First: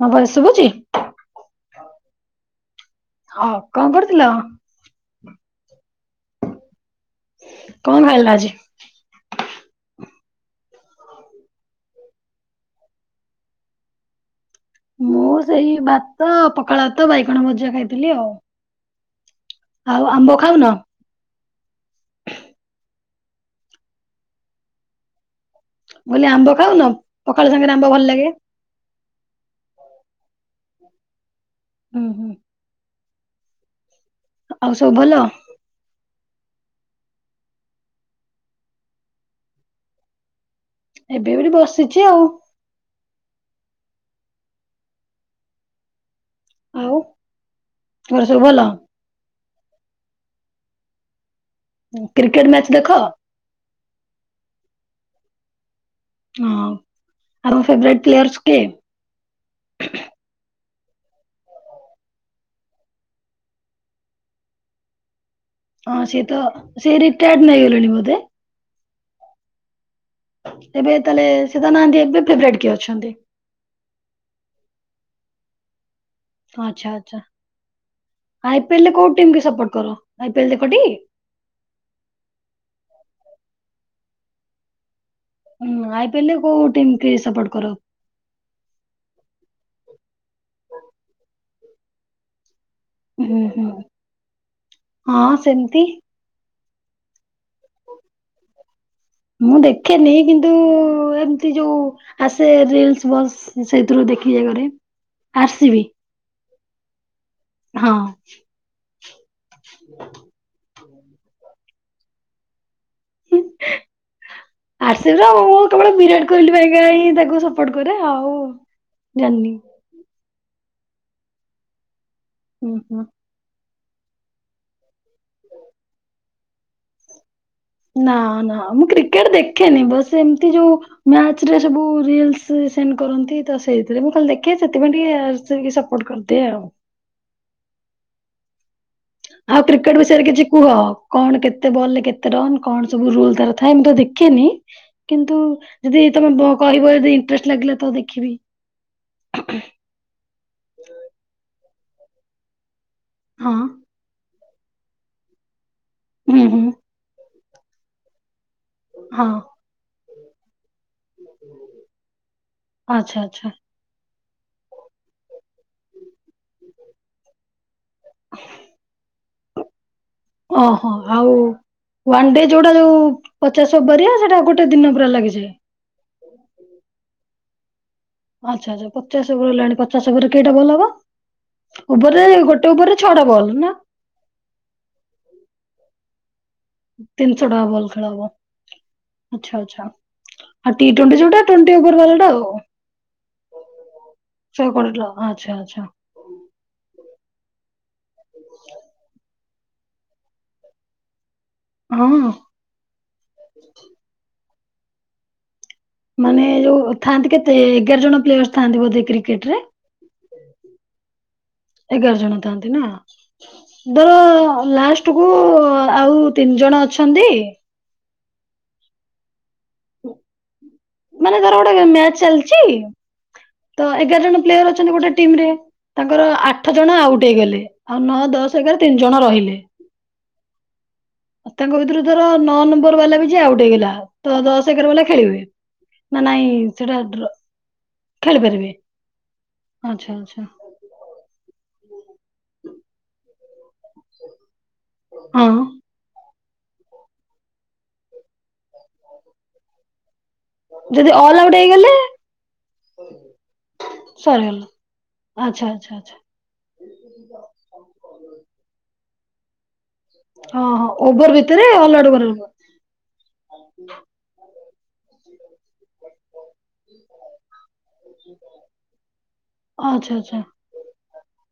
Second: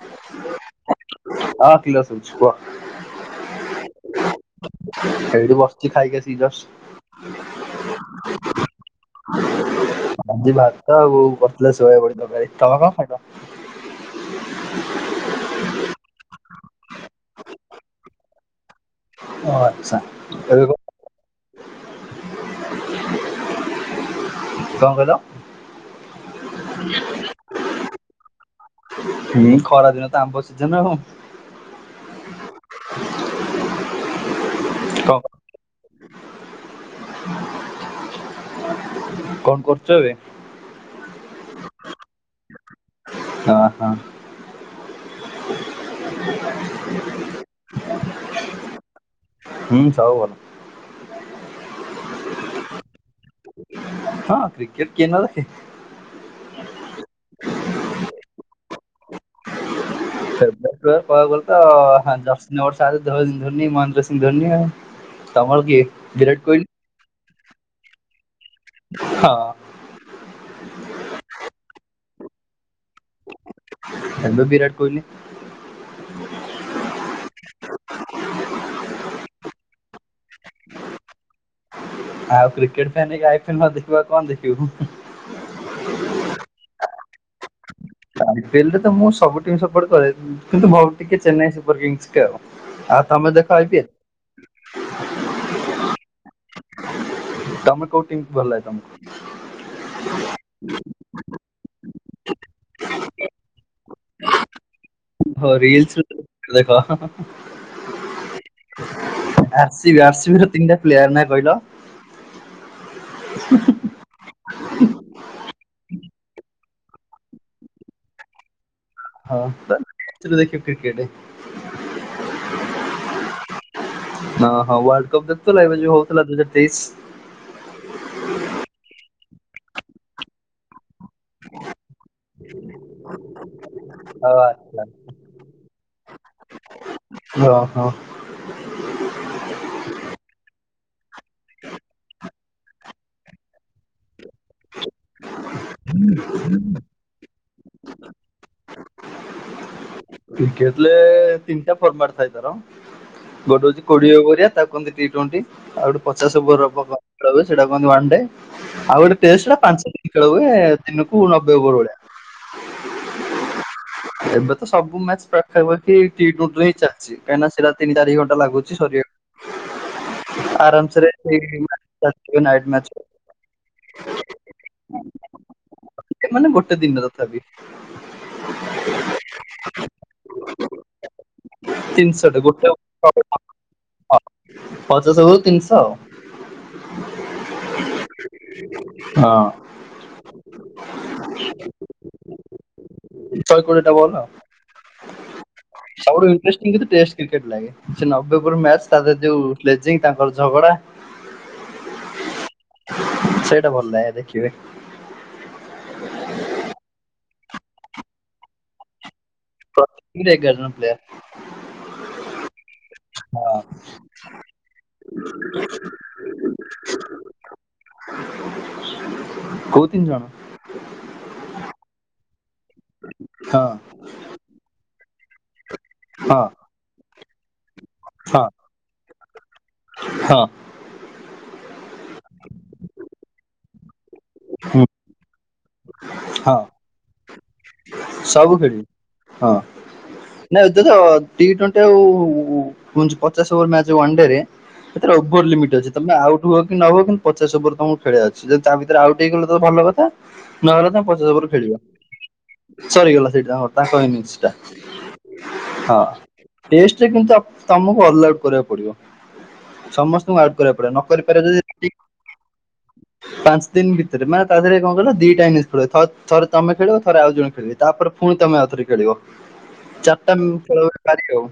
ମୋ କଥା ଶୁଭୁଛି? ହ କ୍ଳିଅର ଶୁଭୁଚି କୁହ। ହଁ କଣ କରୁଥିଲ? ଏଇଠି ବସିଛି ଖାଇକି ଆସିକି ଜଷ୍ଟ। କଣ ଖାଇଲ ଆଜି? [inaudible] ଆଜି ଭାତ ଆଉ କରିଥିଲ ସୋୟାବିନ ତରକାରୀ। ତମେ କଣ ଖାଇଥିଲ? ମୁଁ ସେଇ ଭାତ ପଖାଳ ଭାତ ବାଇଗଣ ଭଜା ଖାଇଥିଲି ଆଉ। ଓ ଆଛା ଆଉ ଆମ୍ବ ଖାଉନ? ଏବେ କଣ କଣ କହିଲ? ବୋଲେ ଆମ୍ବ ଖାଉନ, ପଖାଳ ସାଙ୍ଗରେ ଆମ୍ବ ଭଲ ଲାଗେ। ହୁଁ ଖରା ଦିନ ତ ଆମ୍ବ ସିଜନ ଆଉ। ହୁଁ ହୁଁ। [inaudible] ଆଉ ସବୁ ଭଲ? ହୁଁ କଣ କରୁଛ ଏବେ? ଏବେ ବୋଲି ବସିଛି ଆଉ। ହ ହଁ ଆଉ ଘର ସବୁ ଭଲ? ହୁଁ ସବୁ ଭଲ କ୍ରିକେଟ ମ୍ୟାଚ ଦେଖ? ହଁ କ୍ରିକେଟ କିଏ ନଦେଖେ ହଁ ଆଉ ଆମ ଫେଭରାଇଟ ପ୍ଲେୟର୍ଶ କିଏ? ପ୍ଲେୟର କହିବାକୁ ଗଲେ ତ [unintelligible] ଧୋନି ମହେନ୍ଦ୍ର ସିଂହ ଧୋନି ଆଉ। ତମର କିଏ ହଁ ସିଏ ତ ବିରାଟ କୋହଲି ସିଏ ରିଟାୟାର୍ଡ ନେଇଗଲେଣି ବୋଧେ? ହଁ ଏବେ ତାହେଲେ ସେ ସିଏ ତ ନାହାଁନ୍ତି। ଏବେ ଫେବରାଇଟ କିଏ ଅଛନ୍ତି? ହ୍ୟାଲୋ ବିରାଟ କୋହଲି। ହଁ ଆଚ୍ଛା ଆଚ୍ଛା। ଆଇ ପି ଏଲ ରେ କୋଉ ଟିମକି ସପୋର୍ଟ କର? ଆଇ ପି ଏଲ ଦେଖ ଟି? ଆଉ କ୍ରିକେଟ ଫ୍ୟାନ ହେଇକି ଆଇ ପି ଏଲ ନ ଦେଖିବୁ, ଆଉ କଣ ଦେଖିବୁ? କିଏ ସପୋର୍ଟ କର? ଆଇ ପି ଏଲ ରେ ତ ମୁଁ ସବୁ ଟିମ ସପୋର୍ଟ କରେ। କିନ୍ତୁ ବହୁତ ଟିକେ ଚେନ୍ନାଇ ସୁପର କିଙ୍ଗସ୍ କି ଆଉ। ଆଉ ତମେ ଦେଖ ଆଇପିଏଲ ହୁଁ-ହୁଁ-ହଁ ସେମତି ତମେ କୋଉ ଟିମ୍ ଭଲ ଲାଗେ ତମକୁ? ମୁଁ ଦେଖେନି କିନ୍ତୁ ଏମତି ଯୋଉ ଆସେ ରିଲସ ବସ୍ ସେଇଥିରୁ ଦେଖି ଯା କରେ ଓ ଆରସିବି ରିଲ୍ସ ରେ ଦେଖ ହଁ ହଁ। ହଁ R C B R C B ର ତିନିଟା ପ୍ଲେୟାର ନାଁ କହିଲ? [inaudible] ଆର ସି ବି ର ମୁଁ କେବଳ ବିରାଟ କୋହଲି ପାଇଁକା ହିଁ ତାକୁ ସପୋର୍ଟ କରେ ଆଉ ହଁ ଜାଣିନି ତାହେଲେ [unintelligible] କ୍ରିକେଟ ହୁଁ ହୁଁ। ହଁ ହଁ ୱାର୍ଲ୍ଡ କପ ଦେଖୁଥିଲ ଏବେ ଯୋଉ ହଉଥିଲା ଦୁଇ ହଜାର ତେଇଶ? ନା ନା ମୁଁ କ୍ରିକେଟ ଦେଖେନି। ବସ ଏମତି ଯୋଉ ମ୍ୟାଚରେ ସବୁ ରିଲ୍ସ ସେଣ୍ଡ କରନ୍ତି ତ ସେଇଥିରେ ମୁଁ ଖାଲି ହଁ ଦେଖେ ଆଚ୍ଛା ସେଥିପାଇଁ ଟିକେ [unintelligible] ସପୋର୍ଟ କରିଦିଏ ଆଉ। ହଁ ହଁ। ଆଉ କ୍ରିକେଟ ବିଷୟରେ କିଛି କୁହ। କଣ କେତେ ବଲ ରେ କେତେ ରନ୍ କଣ ସବୁ ରୁଲ ତାର ଥାଏ? ମୁଁ ତ ଦେଖିନି କିନ୍ତୁ ଯଦି ତମେ କହିବ ଯଦି ଇଣ୍ଟରେଷ୍ଟ ଲାଗିଲା ତ ଦେଖିବି। କ୍ରିକେଟରେ ତିନିଟା ଫର୍ମାଟଥାଏ ତାର, ହଁ ଗୋଟେ ହଉଚି କୋଡିଏ ଓଭରିଆ ତାକୁ କହନ୍ତି ଟି ଟ୍ବେଣ୍ଟି, ଆଉ ଗୋଟେ ହୁଁ ପଚାଶ ହୁଁ ଓଭରର [unintelligible] ସେଟା କହନ୍ତି ୱାନ୍ ଡେ ଆଉ ଗୋଟେ ହଁ ଟେଷ୍ଟଟା ପାଞ୍ଚ ଦିନି ଖେଳ ହୁଏ ଦିନକୁ ନବେ ଓଭର ଭଳିଆ। ଆଚ୍ଛା ଆଚ୍ଛା ଏବେ ତ ସବୁ ମ୍ୟାଚ ପାଖାପାଖି ଟି ଟ୍ବେଣ୍ଟି ରେ ହିଁ ଚାଲିଚି। କାଇଁନା ସେଟା ତିନି ଚାରି ଘଣ୍ଟା ଲାଗୁଛି ସରିବାକୁ ଓହୋ। ଆରାମସରେ ଆଉ ଏଇ ମ୍ୟାଚ୍ ୱାନ୍ ଚାଲିଯିବ ଡେ ନାଇଟ୍ ଯୋଉଟା ଯୋଉ ମ୍ୟାଚ୍ ପଚାଶ ଓଭରିଆ ସେଇଟା ଗୋଟେ ଦିନ ପୁରା ଲାଗିଯାଏ। ମାନେ ଗୋଟେ ଦିନ ତଥାପି ଆଚ୍ଛା ଆଚ୍ଛା ପଚାଶ ଓଭର ହେଲାଣି ପଚାଶ ଗୋଟେ ଓଭରରେ କେଇଟା ବଲ୍ ହବ? ଓଭରରେ ଗୋଟେ ଓଭରରେ ଛଅଟା ବଲ୍ ନା? ପଚାଶ ଓଭର୍ କୁ ତିନିଶହ ଆଉ। ତିନି ଶହଟା ବଲ ଖେଳହବ। ଆଚ୍ଛା ଆଚ୍ଛା। ଆ ଟି ଟ୍ବେଣ୍ଟି ଯୋଉଟା ଟ୍ବେଣ୍ଟି ଓଭର ବାଲା ଟା ଆଉ। ହଁ ଶହେ କୋଡିଏଟା ବଲ୍ ଆଉ। ଶହେ କୋଡିଏ ଟଙ୍କା ଆଚ୍ଛା ଆଚ୍ଛା ସବୁଠୁ ଇଣ୍ଟ୍ରେଷ୍ଟିଙ୍ଗ କିନ୍ତୁ ଟେଷ୍ଟ କ୍ରିକେଟ୍ ଲାଗେ। ସେ ନବେ ଓଭର ମ୍ୟାଚ୍ ତା ଧେରେ ଯୋଉ ଗ୍ଲେଜିଙ୍ଗ ତାଙ୍କର ଝଗଡା ହଁ ସେଇଟା ଭଲ ଲାଗେ ଦେଖିବେ। ମାନେ ଯୋଉ ଥାନ୍ତି କେତେ ଏଗାର ଜଣ ପ୍ଲେୟର ଥାନ୍ତି ବୋଧେ କ୍ରିକେଟରେ? ପ୍ରତି ଏଗାର ଜଣ ପ୍ଲେୟର। ଏଗାର ଜଣ ଥାନ୍ତି ନା। ହଁ ଧର ଲାଷ୍ଟକୁ ଆଉ ତିନି ଜଣ ଅଛନ୍ତି ଆ [inaudible] ମାନେ ତାର ଗୋଟେ ମ୍ୟାଚ ଚାଲିଛି ହଁ ତ ଏଗାର ଜଣ ପ୍ଲେୟର ଅଛନ୍ତି ଗୋଟେ ଟିମ ରେ ତାଙ୍କର ହଁ ଆଠ ଜଣ ଆଉଟ୍ ହେଇଗଲେ ଆଉ ନଅ ହଁ ଦଶ ଏଗାର ତିନି ଜଣ ରହିଲେ ହଁ ତାଙ୍କ ଭିତରୁ ଧର ନଅ ନମ୍ବର ବାଲା ବି ଯିଏ ଆଉଟ୍ ହେଇଗଲା ତ ଦଶ ହୁଁ, ଏଗାର ବାଲା ଖେଳିବେ ନାଁ ନାଇ ହଁ ସେଟା ଡ୍ର ଖେଳି ସବୁ ପାରିବେ ଖେଳିବେ ହଁ ଆଚ୍ଛା ଆଚ୍ଛା ନାଇ ଦେଖ ଟି ଟୋ ଣ୍ଟି ପଚାଶ ଓଭର୍ ମ୍ୟାଚ ୱାନ୍ ଡେରେ ହଁ ଓଭର୍ ଲିମିଟ୍ ଅଛି ତମେ ଆଉ ହୁଅ କି ନ ହୁଅ କି ପଚାଶ ଉପରେ ତମକୁ ଖେଳିବାର ଅଛି ଯଦି ତା ଭିତରେ ଆଉଟ ହେଇ ଗଲ ତ ଭଲ କଥା। ନହେଲେ ତମେ ଯଦି ପଚାଶ ଅଲ୍ ଓଭର୍ ଆଉଟ୍ ଖେଳିବ। ହେଇଗଲେ ସରିଗଲା ସେଇଠି ତାଙ୍କର ତାଙ୍କ ଇନଂଷ୍ଟା ସରିଗଲା ଆଚ୍ଛା ଆଚ୍ଛା ହଁ ଆଚ୍ଛା ଟେଷ୍ଟ ରେ କିନ୍ତୁ ତମକୁ ଅଲ ଆଉଟ କରିବାକୁ ପଡିବ। ସମସ୍ତଙ୍କୁ ଆଉଟ କରିବାକୁ ପଡିବ ନ କରିପାରିବା ଯଦି ପାଞ୍ଚ ଦିନ ଭିତରେ ମାନେ ତା ଦେହେରେ କଣ କହିଲ ଦିଟା ଇନିସ୍ଖେଳିବ ଥରେ ତମେ ଖେଳିଵ ଥରେ ଆଉ ଜଣେ ଖେଳିବେ ତାପରେ ପୁଣି ତମେ ଆଉଥରେ ଖେଳିବ ଚାରିଟା ଖେଳ ପାରି ଆଉ।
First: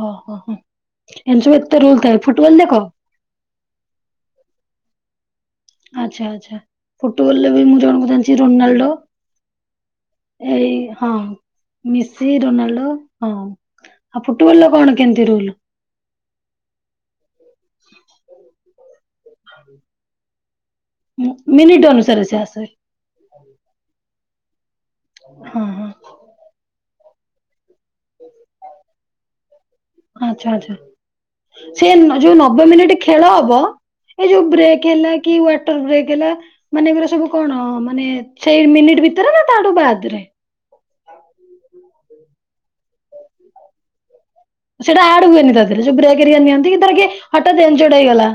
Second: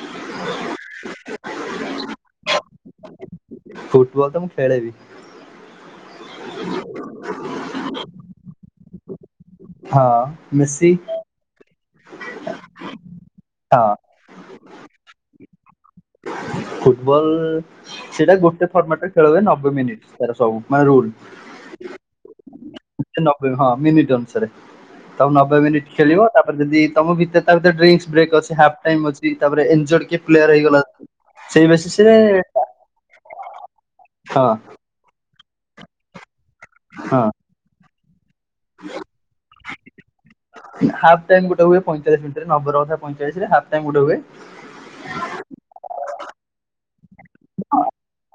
ଓହୋ ହୋ ଏମତ ସବୁ ଏତେ ରୋଲ ଥାଏ ଫୁଟବଲ ଦେଖ? ଖେଳେ ବି। ଆଚ୍ଛା ଆଚ୍ଛା ଫୁଟବଲରେ ବି ମୁଁ ଜଣକୁ ଜାଣିଛି ରୋନାଲ୍ଡୋ। ହଁ ଏଇ ମେସି ହଁ। ମିସି ରୋନାଲଡୋ ହଁ ହଁ। ଆଉ ଫୁଟବଲ ର କଣ କେମିତି ରୁଲ? ଫୁଟବଲ ସେଇଟା ଗୋ ଖେଲିବେ ନବେ ମିନିଟ ତାର ସବୁ ମାନେ ରୁଲ ମିନିଟ ଅନୁସାରେ ସେ ଆସେ ନବେ ହଁ ମିନଟ ଅନୁ ତ ନବେ ହଁ ହଁ ମିନିଟ୍ ଖେଳିବ ତାପରେ ଯଦି ତମ ଭିତରେ ତା ଭିତରେ ଡ୍ରିଂକ୍ସ ବ୍ରେକ ହାଫ୍ ଟାଇମ୍ ଅଛି। ତାପରେ ଏନଜୋଡ୍ କିଏ ଆଚ୍ଛା ପ୍ଲେୟାର ଆଚ୍ଛା। ହେଇଗଲା ସେଇ ସେ ବେସିସ ରେ ଯୋଉ ନବେ ମିନିଟ ଖେଳ ହବ ଏ ଯୋଉ ହଁ ବ୍ରେକ୍ ହେଲା କି ୱାଟର ବ୍ରେକ ହେଲା ମାନେ ଏଗୁରା ହଁ ସବୁ କଣ ମାନେ ସେଇ ମିନିଟ ଭିତରେ ନା ତାଠୁ ବାଦରେ? ହାଫ ଟାଇମ ଗୋଟେ ହଏ ପଇଁଚାଳିଶ ମିନିଟରେ ନବେରନ ପଇଁଚାଳିଶରେ ହାପ ଟାଇମଗୁଟେ ହୁଏ। ସେଇଟା ଆଡ ହୁଏନି ତା ଦେହରେ ଯୋଉ ବ୍ରେକ୍ ନିଅନ୍ତି ଧର କିଏ ହଠାତ୍ ଏଞ୍ଜୋଡ଼ ହେଇଗଲା।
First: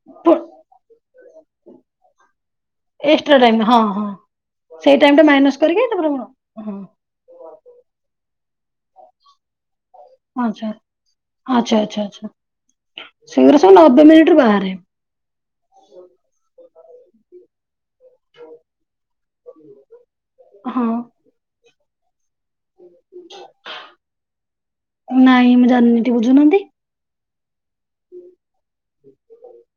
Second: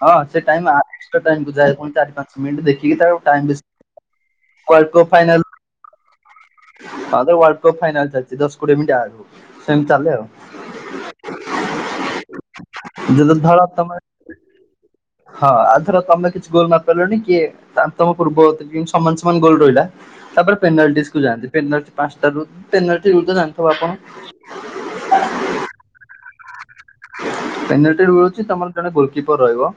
ହଁ ପୁ ସେ ଟାଇମ ଆ ସେ ଟାଇମକୁ ଯାଏ ପୁଣି ଚାରି ପାଞ୍ଚ ମିନଟ ଦେଖିକି ତାକୁ ଏକ୍ସଟ୍ରା ଟାଇମ ବିସ ହଁ ହଁ [inaudible] ସେଇ କରି ଟାଇମ ଟା ଫାଇନାଲ ମାଇନସ୍ କରିକି ତାପରେ ମୁଁ ହଁ ତାପରେ ତ ୱଲଡ କପ ଫାଇନାଲ ଚାଲିଛି ଦଶ କୋଡିଏ ମିନିଟ୍ ଆଡ଼ ହଉ ଆଛା ଆଛା ଆଚ୍ଛା ଆଛା। ଯ ଧର ତମେ ବାହାରେ ହଁ ଆଉ ଧର ତମେ କିଛି ଗୋଲ ମାର କଲୁଣି କିଏ ତାଙ୍କ ତମ ପୂର୍ବଗତ ସମାନ ସମାନ ଗୋଲ ରହିଲା ତାପରେ ହଁ ପେନାଲଟିସକୁୁ ଯାନ୍ତି ପେନାଲ୍ଟି ପାଞ୍ଚଟାରୁ ପେନାଲ୍ଟି ବୋଧେ ଜାଣିଥିବ ଆପଣ? ନାଇଁ ମୁଁ ଜାଣିନି ଟିକେ ବୁଝୁନାହାନ୍ତି ପେନାଲଟି ମିଳୁଛି ତମର ଜଣେ ଗୋଲକିପର ରହିବ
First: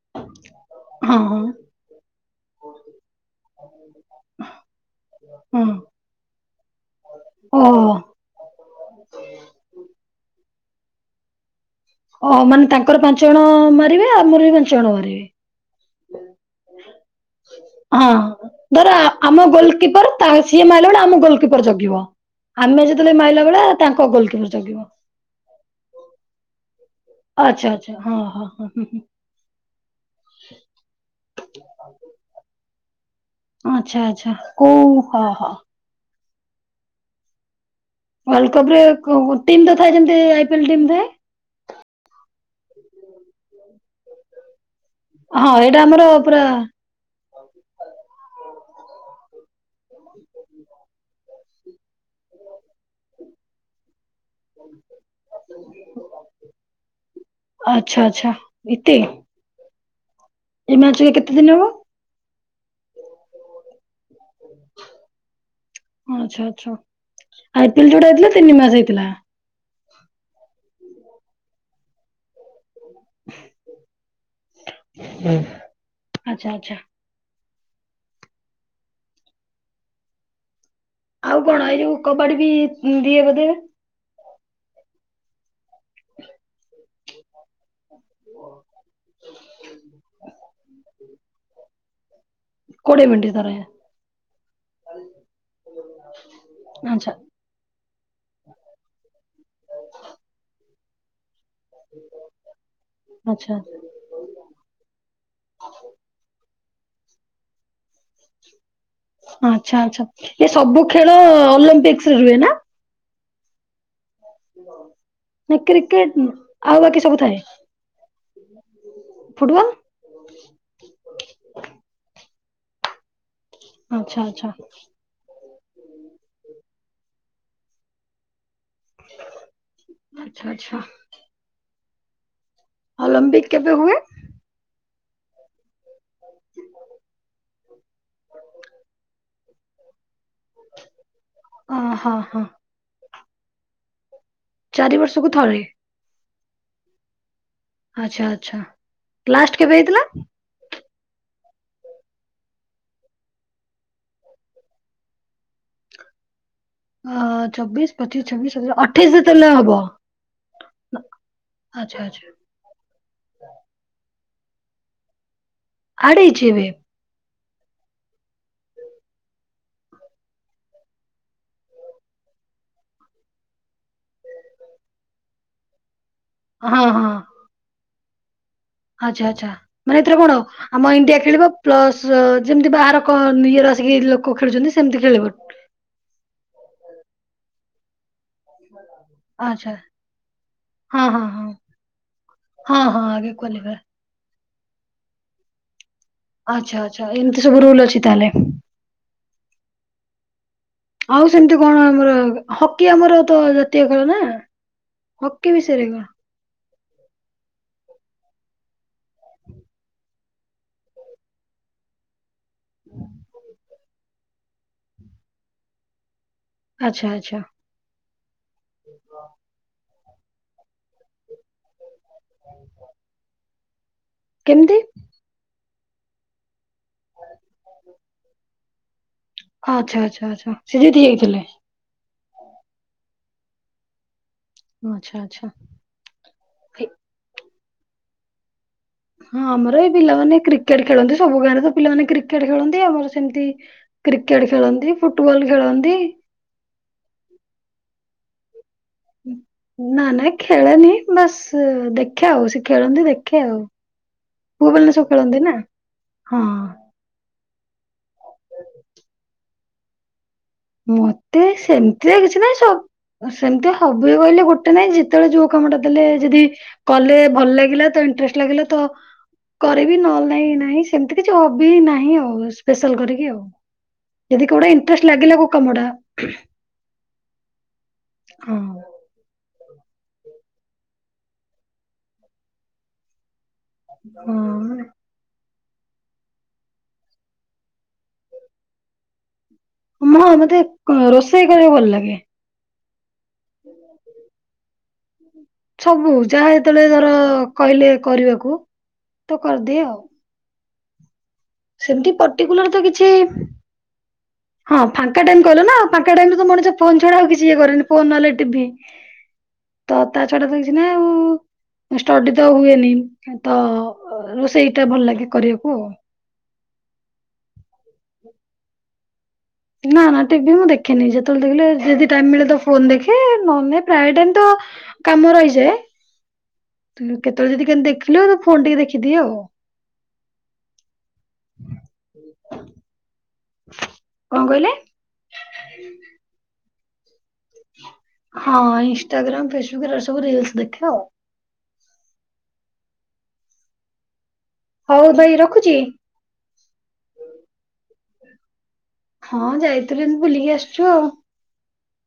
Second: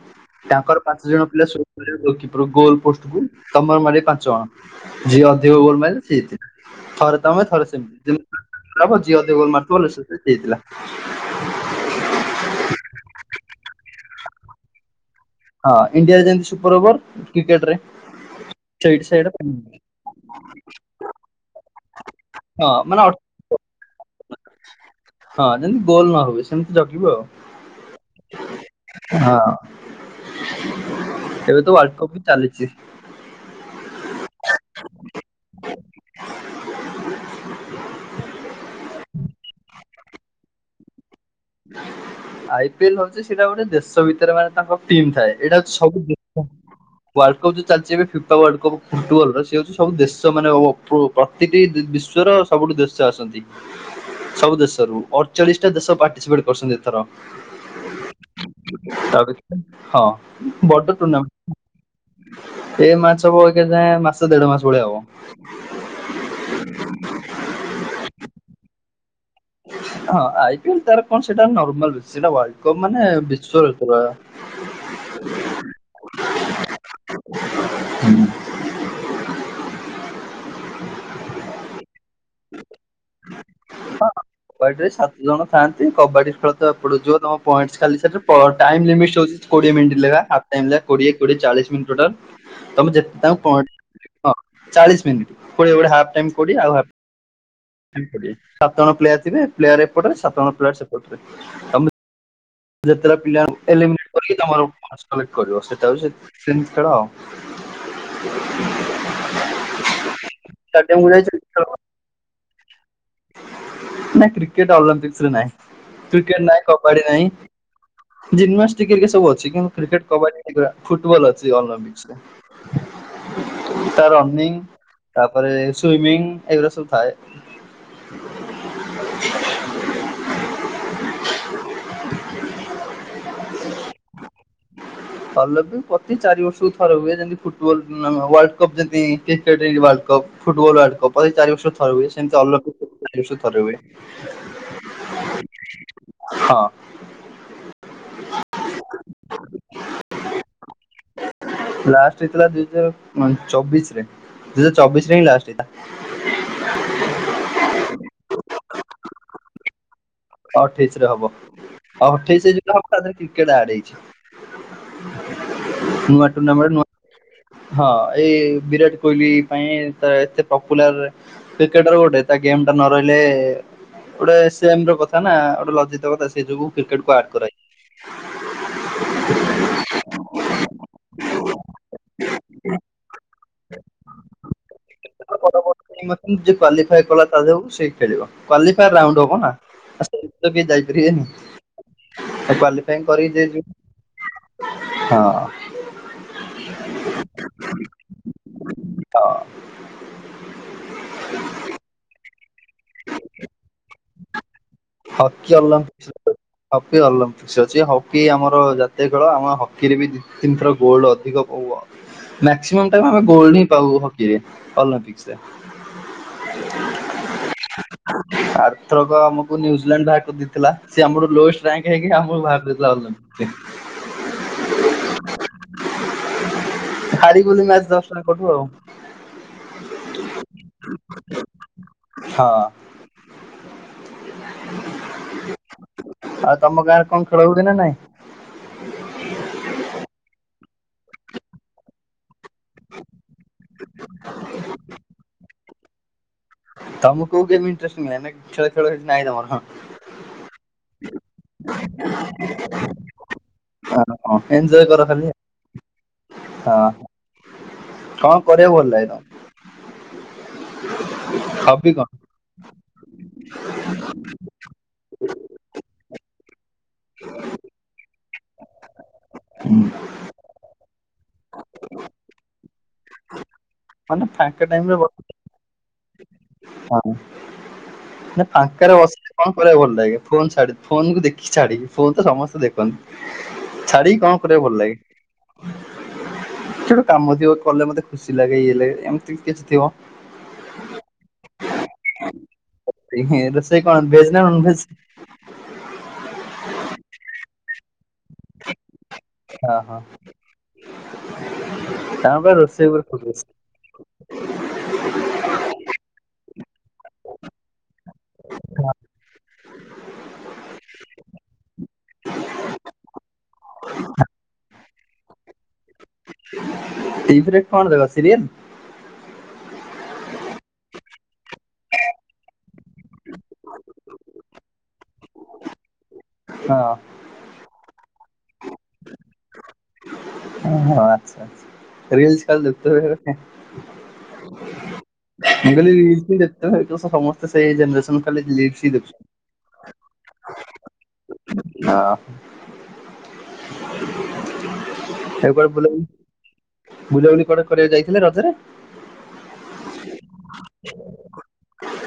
ତାଙ୍କର ପାଞ୍ଚ ହଁ ଜଣ ହଁ ପିଲା ସେପରେ ଗୋଲକିପର ଗୋଲ ପୋଷ୍ଟ ଗୁଲ ତମର ମାରିବେ ପାଞ୍ଚ ଜଣ ଯିଏ ଅଧିକ ହଁ ଗୋଲ ମାରିଲେ ସିଏ ଜିତିଲା। ଥରେ ତମେ ଥରେ ଓହୋ ସେମିତି ଯେମ ଯିଏ ଯେତେ ଗୋଲ ମାରୁଥିବ ସିଏ ଜିତିଲା ଓ ମାନେ ତାଙ୍କର ପାଞ୍ଚ ଜଣ ମାରିବେ ଆମରବି ପାଞ୍ଚ ଜଣ ମାରିବେ। ହଁ ଇଣ୍ଡିଆରେ ଯେମତି ସୁପର ଓଭର କ୍ରିକେଟରେ ହଁ ଧର ସେଇଠି ସେଇଟା ଆମ ଗୋଲ ହଁ କିିପର ତାର ସିଏ ମାଇଲା ବେଳେ ଆମ ଗୋଲ କିିପର ଜଗିବ। ଆମେ ମାନେ ଯେତେବେଳେ ମାଇଲା ବେଳେ ତାଙ୍କ ଗୋଲକିପର ଜଗିବ ହଁ ଯେମିତି ଗୋଲ ନ ହୁଏ ସେମିତି ଜଗିବୁ ଆଚ୍ଛା ଆଚ୍ଛା ହଁ ହଁ ହଁ ଆଉ। ହୁଁ ହୁଁ ହଁ ଏବେ ତ ୱାର୍ଲଡ କପ୍ ବି ଚାଲିଛି। ଆଚ୍ଛା-ଆଚ୍ଛା କୋଉ ହ-ହ। ୱଲ କପରେ ଟି ତ ଥାଏ ଯେମତି ଆଇ ପିଏଲ ଟି ଥାଏ ଆଇ ପି ଏଲ ହଉଛି ସେଇଟା ଗୋଟେ ଦେଶ ଭିତରେ ମାନେ ତାଙ୍କ ଟିମ୍ ଥାଏ ହଁ ଏଇଟା ହେଉଛି ସବୁ ଆମର ପୁରା ଦେଶ। ୱାର୍ଲଡ଼ କପ୍ ଯୋଉ ଚାଲିଛି ଏବେ ଫିଫା ୱାର୍ଲଡ଼ କପ୍ ଫୁଟବଲର ସେ ହେଉ ସବୁ ଦେଶ ମାନେ ପ୍ରତିଟି ବିଶ୍ୱର ସବୁଠୁ ଦେଶ ଆସନ୍ତି ସବୁ ଦେଶରୁ ଅଠଚାଳିଶ ଟା ଦେଶ ପା କରଛନ୍ତି ଏଥର ଆଚ୍ଛା ଆଚ୍ଛା [unintelligible] ହଁ ଏଇ ବଡ ମ୍ୟାଚ ଏବେ କେତେ ଟୁର୍ଣ୍ଣାମେଣ୍ଟ ଦିନ ହବ। ଏ ମ୍ୟାଚ ହବ ଅଇଖା ଯାଁଏ ମାସେ। ଦେଢ଼ ମାସ ଭଳିଆ ହବ। ଆଚ୍ଛା ଆଚ୍ଛା ଆଇ ପି ଏଲ ଯୋଉଟା ହେଇଥିଲା ତିନି ମାସ ହେଇଥିଲା। ହଁ ଆଇ ପି ଏଲ ତାର କଣ ସେଟା ନର୍ମାଲ ସେଇଟା କପ୍ ମାନେ ବିଶ୍ଵରେ ପୁରା। ଆଚ୍ଛା ଆଚ୍ଛା ହନ ଆଉ କଣ ଏଇ ଯୋଉ କବାଡି ବି ଦିଏ ବୋଧେ। କବାଡି ରେ ସାତ ଜଣ ଥାଆନ୍ତି କବାଡି ଖେଳ ତ ଏପଟ ଯୋଉ ପଏଣ୍ଟସ୍ ଖାଲି ସେଥିରେ ଟାଇମ୍ ଲିମିଣ୍ଟସ୍ ହଉଛି କୋଡିଏ ମିନିଟ୍ ଲେଖା ହାପ୍ ଟାଇମ୍ ଯାହା କୋଡିଏ-କୋଡିଏ ଚାଳିଶ୍ ମିନିଟ୍ ଟୋଟାଲ। ତମେ କୋଡିଏ ଯେତେ ମିନିଟ ତାଙ୍କୁ ଥରେ ପଏଣ୍ଟ ହଁ ଚାଳିଶ୍ ମିନିଟ୍ କୋଡିଏ- କୋଡିଏ ହାପ୍ ଟାଇମ୍ କୋଡିଏ ଆଉ ହାପ୍ ଆଚ୍ଛା ସାତ ଜଣ ପ୍ଲେୟାର ଥିବେ ପ୍ଲେୟାର ଏପଟରେ ସାତ ଜଣ ପ୍ଲେୟାର ସେପଟରେ। ତମେ ହ ଯେତେଟା ପିଲା ଏଲିମିନେଟ୍ କରିବେ ତମର ପଏଣ୍ଟସ୍ କଲ୍କେଟ୍ କରିବ ସେଟା ହଉଛି ସେମିତି ଖେଳ ଆଉ। ଆଚ୍ଛା-ଆଚ୍ଛା ଏ ସବୁ ଷ୍ଟାଡିୟମକୁ ଖେଳ ଅଲମ୍ପିକ୍ସ ରେ ରୁହେ ନା? ନାଇ କ୍ରିକେଟ ଅଲମ୍ପିକ୍ସରେ ନାହିଁ କ୍ରିକେଟ ନାହିଁ ଆଉ ବାକି କବାଡି ସବୁ ନାହିଁ। ଥାଏ ଜିମ୍ନାଷ୍ଟିକ୍ ହେରିକା ସବୁ ଅଛି ଫୁଟବଲ କିନ୍ତୁ କ୍ରିକେଟ କବାଡି ଏଗୁରା ଫୁଟବଲ ଅଛି ଅଲମ୍ପିକ୍ସରେ। ତା ଆଚ୍ଛା ଆଚ୍ଛା ରନିଂ ତା ତାପରେ ସୁଇମିଙ୍ଗ ଏଗୁରା ସବୁ ଥାଏ। ଆଚ୍ଛା-ଆଚ୍ଛା। ଅଲମ୍ପିକ୍ କେବେ ହୁଏ? ଅଲମ୍ପିକ୍ ପ୍ରତି ଚାରି ବର୍ଷକୁ ଥର ହୁଏ ଯେମିତି ଫୁଟବଲ ଟୁର୍ଣ୍ଣାମେଣ୍ଟ ହଉ ଓ୍ବାଲ୍ଡ କପ୍ ଯେମିତି cricket world cup. Football world cup ପରି ଚାରି ବର୍ଷରେ ଅ ଥରେ ହୁଏ ହଁ ସେମିତି ହଁ ଅଲମ୍ପିକ୍ ଚାର ବର୍ଷରେ ଥରେ ହୁଏ। ଚାରି ବର୍ଷକୁ ଥରେ ହଁ। ଆଚ୍ଛା-ଆଚ୍ଛା ଲାଷ୍ଟ କେବେ ହେଇଥିଲା? ଲାଷ୍ଟ ହେଇଥିଲା ଦୁଇ ହଜାର ଚବିଶ ରେ। ଦୁଇ ହଜାର ଚବିଶ ରେ ହିଁ ଲାଷ୍ଟ ହେଇଥିଲା। ଅ ଚବିଶ, ପଚିଶ, ଛବିଶ, ସତେଇଶ, ଅଠେଇଶ ରେ ତାହେଲେ ହବ। ଅଠେଇଶ ରେ ହବ, ଆଚ୍ଛା ଆଚ୍ଛା ଅଠେଇଶ ଯେବେ ହବ ତା ଦେହରେ କ୍ରିକେଟ ଆଡ ହେଇଛି। ଆଡ୍ ନୂଆ ହେଇଛି ଏବେ ଟୁର୍ଣ୍ଣାମେଣ୍ଟ ନୂଆ ହଁ ଏଇ ବିରାଟ କୋହଲି ପାଇଁ ତ ଏତେ ପପୁଲାର କ୍ରିକେଟର ଗୋଟେ ତା ଗେମ୍ ଟା ନ ରହିଲେ ଗୋଟେ ସେମ ର କଥା ତାନା ଗୋଟେ ଲଜ୍ଜିତ କଥା ସେଇଯୋଗୁ କ୍ରିକେଟ କୁ ଆଡ କରାହେଇଛି। ଆଚ୍ଛା-ଆଚ୍ଛା ମାନେ ଏଥିରେ କଣ ଆମ ଇଣ୍ଡିଆ ଖେଳିବ ପ୍ଲସ ଯେମିତି ବାହାର କ ନିଅର ଆସିକି ଲୋକ ଖେଳୁଛନ୍ତି ସେମିତି ଖେଳିବ। ଯିଏ କ୍ୱାଲିଫାଏ କଲା ତା ଦେହକୁ ସେଇ ଖେଳିବ। କ୍ୱାଲିଫାଏ ରାଉଣ୍ଡ ହବ ନା ଆଚ୍ଛା ସେମିତି ତ କେହି ହଁ ହଁ ହଁ ଯାଇପାରିବେନି। ହଁ ହଁ କ୍ୱାଲିଫାଏ କରି ଆଗେ ଯିଏ କ୍ୱାଲିଫାଏ ଯିବ ହଁ। ଆଚ୍ଛା ଆଚ୍ଛା ଏମିତି ସବୁ ରୁଲ ଅଛି ତାହେଲେ ହଁ ଆଉ ସେମତି କଣ ଆମର ହକି ଆମର ତ ଜାତୀୟ ଖେଳ ନା ହକି ବିଷୟରେ କଣ? ଅଲମ୍ପିକ୍ସ ହକି ଅଲମ୍ପିକ୍ସ ଅଛି ହଁ। ହକି ଆମର ଜାତୀୟ ଖେଳ ଆମ ହକିରେ ବି ଦି ତିନିଥର ଗୋଲଡ ଅଧିକ ମାକ୍ସିଇମମ ଗୋଲଡ ପାଉ ହକିରେ ଅଲମ୍ପିକ୍ସରେ ଆଚ୍ଛା ଆଚ୍ଛା। ଆରଥରକୁ ଆମକୁ ନ୍ୟୁଜିଲାଣ୍ଡ ବାହାର କରି ଦେଇଥିଲା ସେ ଆମର ଲୋଏଷ୍ଟ ରାଙ୍କ ହେଇକି ଆମକୁ ବାହାର କରିଦେଇଥିଲା ଅଲମ୍ପିପୀକ୍ସ ରେ କେମିତି ହାଡ଼ି କଲି ମ୍ୟାଚ ଦଶ ଟା କଟୁ ଆଉ। ଆଚ୍ଛା ଆଚ୍ଛା ଆଚ୍ଛା ସେ ଜିତି ଯାଇଥିଲେ। ହଁ। ଆଚ୍ଛା ଆଚ୍ଛା। ଆଉ ତମ ଏ- ଗାଁରେ କଣ ଖେଳ ହଉଛି ନା ନାଇଁ? ହଁ ଆମର ଏଇ ପିଲାମାନେ କ୍ରିକେଟ ଖେଳନ୍ତି ସବୁ ଗାଁରେ ତ ପିଲାମାନେ କ୍ରିକେଟ ଖେଳନ୍ତି ଆମର ସେମିତି କ୍ରିକେଟ ଖେଳନ୍ତି, ଫୁଟବଲ ଖେଳନ୍ତି। ତମକୁ କୋଉ ଗେମ ଇଂଟରେଷ୍ଟ ମିଳେ। ଖେଳ କିଛି ନାହିଁ ତମର? ନା ନା ଖେଲେନି ବାସ ଦେଖେ ଆଉ ସେ ଖେଳନ୍ତି ଦେଖ ଏଞଜୟ କର ଖାଲି ନା ହଁ ହ। କଣ କରିବାକୁ ଭଲ ଲାଗେ ତମକୁ? ମତେ ହବି କଣ? ସେମିତିରେ କିଛି ନାହିଁ ସବୁ ସେମିତି ହବ ବୋଲି କହିଲେ ଗୋଟେ ନାଇଁ ଯେତେବେଳେ ଯୋଉ କାମଟା ଦେଲେ ଯଦି କଲେ ଭଲ ଲାଗିଲା ତ ଇଣ୍ଟରେଷ୍ଟ ଲାଗିଲା ତ କରିବି ନହେଲେ ନାଇଁ ନାହିଁ ସେମିତି କିଛି ହବି ନାହିଁ ଆଉ ସ୍ପେଶାଲ କରିକି ଆଉ। ମାନେ ଯଦି ଫାଙ୍କା କେଉଟା ଟାଇମ୍ ରେ ଇଂଟରେଷ୍ଟ ଲାଗିଲା କୋଉ କାମଟା ହଁ ହଁ ଫାଙ୍କାରେ ବସିଲେ କଣ? ଭଲ ଫୋନ୍ ଛାଡିକି ଫୋନ କ ଦେଖିକି ଛାଡିକି ଫୋନ ତ ସମସ୍ତେ ଦେଖନ୍ତି। ଛାଡ଼ି କଣ କରିବା ଭଲ ଲାଗେ? ହଁ କିଛି ଗୋଟେ କାମ ଥିବ କଲେ ମତେ ଖୁସି ଲାଗେ ଇଏ ଲାଗେ ଏମିତି କିଛି ଥିବ। ହଁ ମତେ ରୋଷେଇ କରିବା ଭଲ ଲାଗେ। ର ସେଇ କଣ ଭେଜ ନା ନନ ଭେଜ? ସବୁ ଯାହା ଯେତେବେଳେ ଧର କହିଲେ କରିବାକୁ ତ କରିଦିଏ ଓହୋ ଆଉ। ସେମିତି ତମର ପା ପର୍ଟିକୁଲାର ତ ରୋଷେଇ ଉପରେ କିଛି ଫୋକସ। ହଁ ଫାଙ୍କା ଟାଇମ୍ କହିଲ ନା ଫାଙ୍କା ଟାଇମ୍ ରେ ତ ଫୋନ ଛଡା ଆଉ କିଛି ଇଏ କରେନି ଫୋନ ନହେଲେ ଟିଭି ତ ତା ଛଡା ତ କିଛି ନା ଆଉ। ଷ୍ଟଡି ତ ହୁଏନି ତ ରୋଷେଇଟା ଭଲ ଲାଗେ କରିବାକୁ ଆଉ। ଟିଭିରେ କଣ ଦେଖ ସିରିଏଲ? ନା ନା ଟିଭି ମୁଁ ଦେଖେନି ଦେଖିଲେ ଯଦି ଟାଇ ମିଳେ ତ ଫୋନ ଦେଖେ ନହେଲେ ନଁ ପ୍ରାୟ ଟାଇ ତ କାମ ରହିଯାଏ ହଁ କେତେବେଳେ ଯଦି କେମତି ଦେଖିଲ ଫୋନ ଟିକେ ଦେଖିଦିଅ ଆଉ। ଓଁ ଆଛା ଆଛା ରିଲ୍ସ ଖାକି ଦେଖେ। କଣ କହିଲେ? ମୁ ଯେତେ ସମସ୍ତେ [inaudible] ସେଇ ଜନରେସନ କାଲି ହଁ ରିଲ୍ସ ଇନଷ୍ଟାଗ୍ରାମ ଫେସବୁକ୍ ରେ ସବୁ ରିଲସ ଦେଖୁଛ। ଦେଖେ ଆଉ। ହଁ। ହଉ ଭାଇ ଆ କଣ ରଖୁଛି। ବୁଲାବୁଲି ବୁଲାବୁଲି କଣ କରିବାକୁ ଯାଇ ଥିଲେ ରଜରେ। ହଁ ଯାଇଥିଲି ଏମତି ବୁଲିକି ଆସିଛୁ ଆଉ।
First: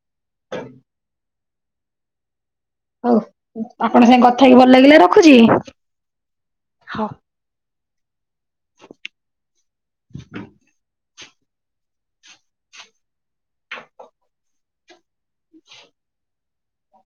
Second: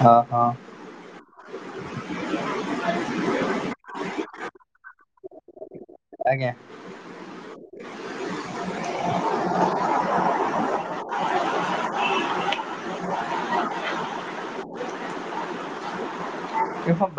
ହଁ ହଁ। ହଉ ଆପଣ ସାଙ୍ଗେ କଥା କି ଭଲ ଲାଗିଲା ରଖୁଛି। ଆଜ୍ଞା ହଉ। [inaudible] [inaudible] [inaudible] [inaudible] ଏ ହବା